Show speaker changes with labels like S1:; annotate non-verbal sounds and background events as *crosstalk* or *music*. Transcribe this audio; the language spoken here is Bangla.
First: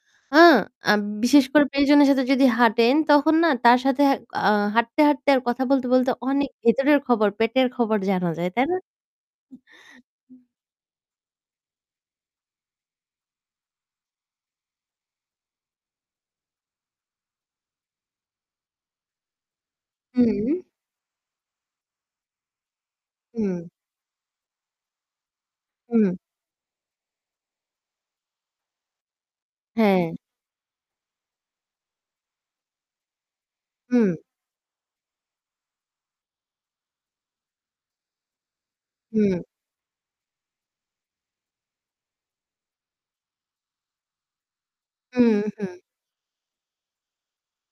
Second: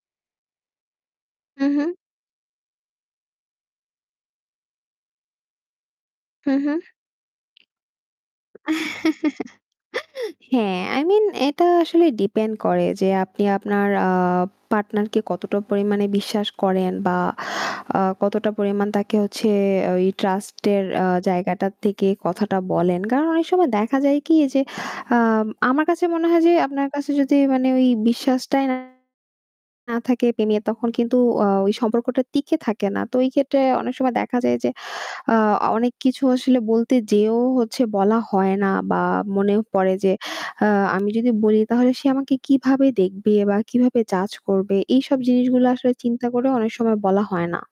S1: আ আব বিশেষ
S2: উ
S1: করে
S2: হু।
S1: প্রিয়জনের সাথে যদি হাঁটেন তখন না তার সাথে, হ্যাঁক আ হাঁটতে, হাঁটতে আর কথা বলতে, বলতে অনেক
S2: হু, হু।
S1: ভেতরের খবর পেটের খবর জানা যায়। তাই না?
S2: *chuckles* হ্যাঁ, i mean এটা আসলে depend করে যে আপনি আপনার আ partner কে কতটা পরিমাণে বিশ্বাস করেন বা আ কতটা পরিমাণ তাকে হচ্ছে ওই
S1: হুম।
S2: trust এর আ জায়গাটা থেকে কথাটা বলেন। কারণ অনেক
S1: উম
S2: সময় দেখা যায় কি যে, আম আমার কাছে
S1: উম
S2: মনে হয় যে আপনার কাছে যদি মানে ওই বিশ্বাসটাই না, না
S1: হ্যাঁ।
S2: থাকে প্রেমীয়া তখন কিন্তু ও ওই সম্পর্কটা টিকে থাকে না। তো এই ক্ষেত্রে অনেক সময়
S1: উম
S2: দেখা যায় যে, আ অনেক কিছু আসলে বলতে যেয়েও হচ্ছে বলা হয় না বা
S1: হুম।
S2: মনে পড়ে যে, "আ আমি যদি বলি তাহলে সে আমাকে কিভাবে দেখবে? বা কিভাবে judge করবে?" এইসব
S1: উম
S2: জিনিসগুলো
S1: হু।
S2: আসলে চিন্তা করেও অনেক সময় বলা হয় না।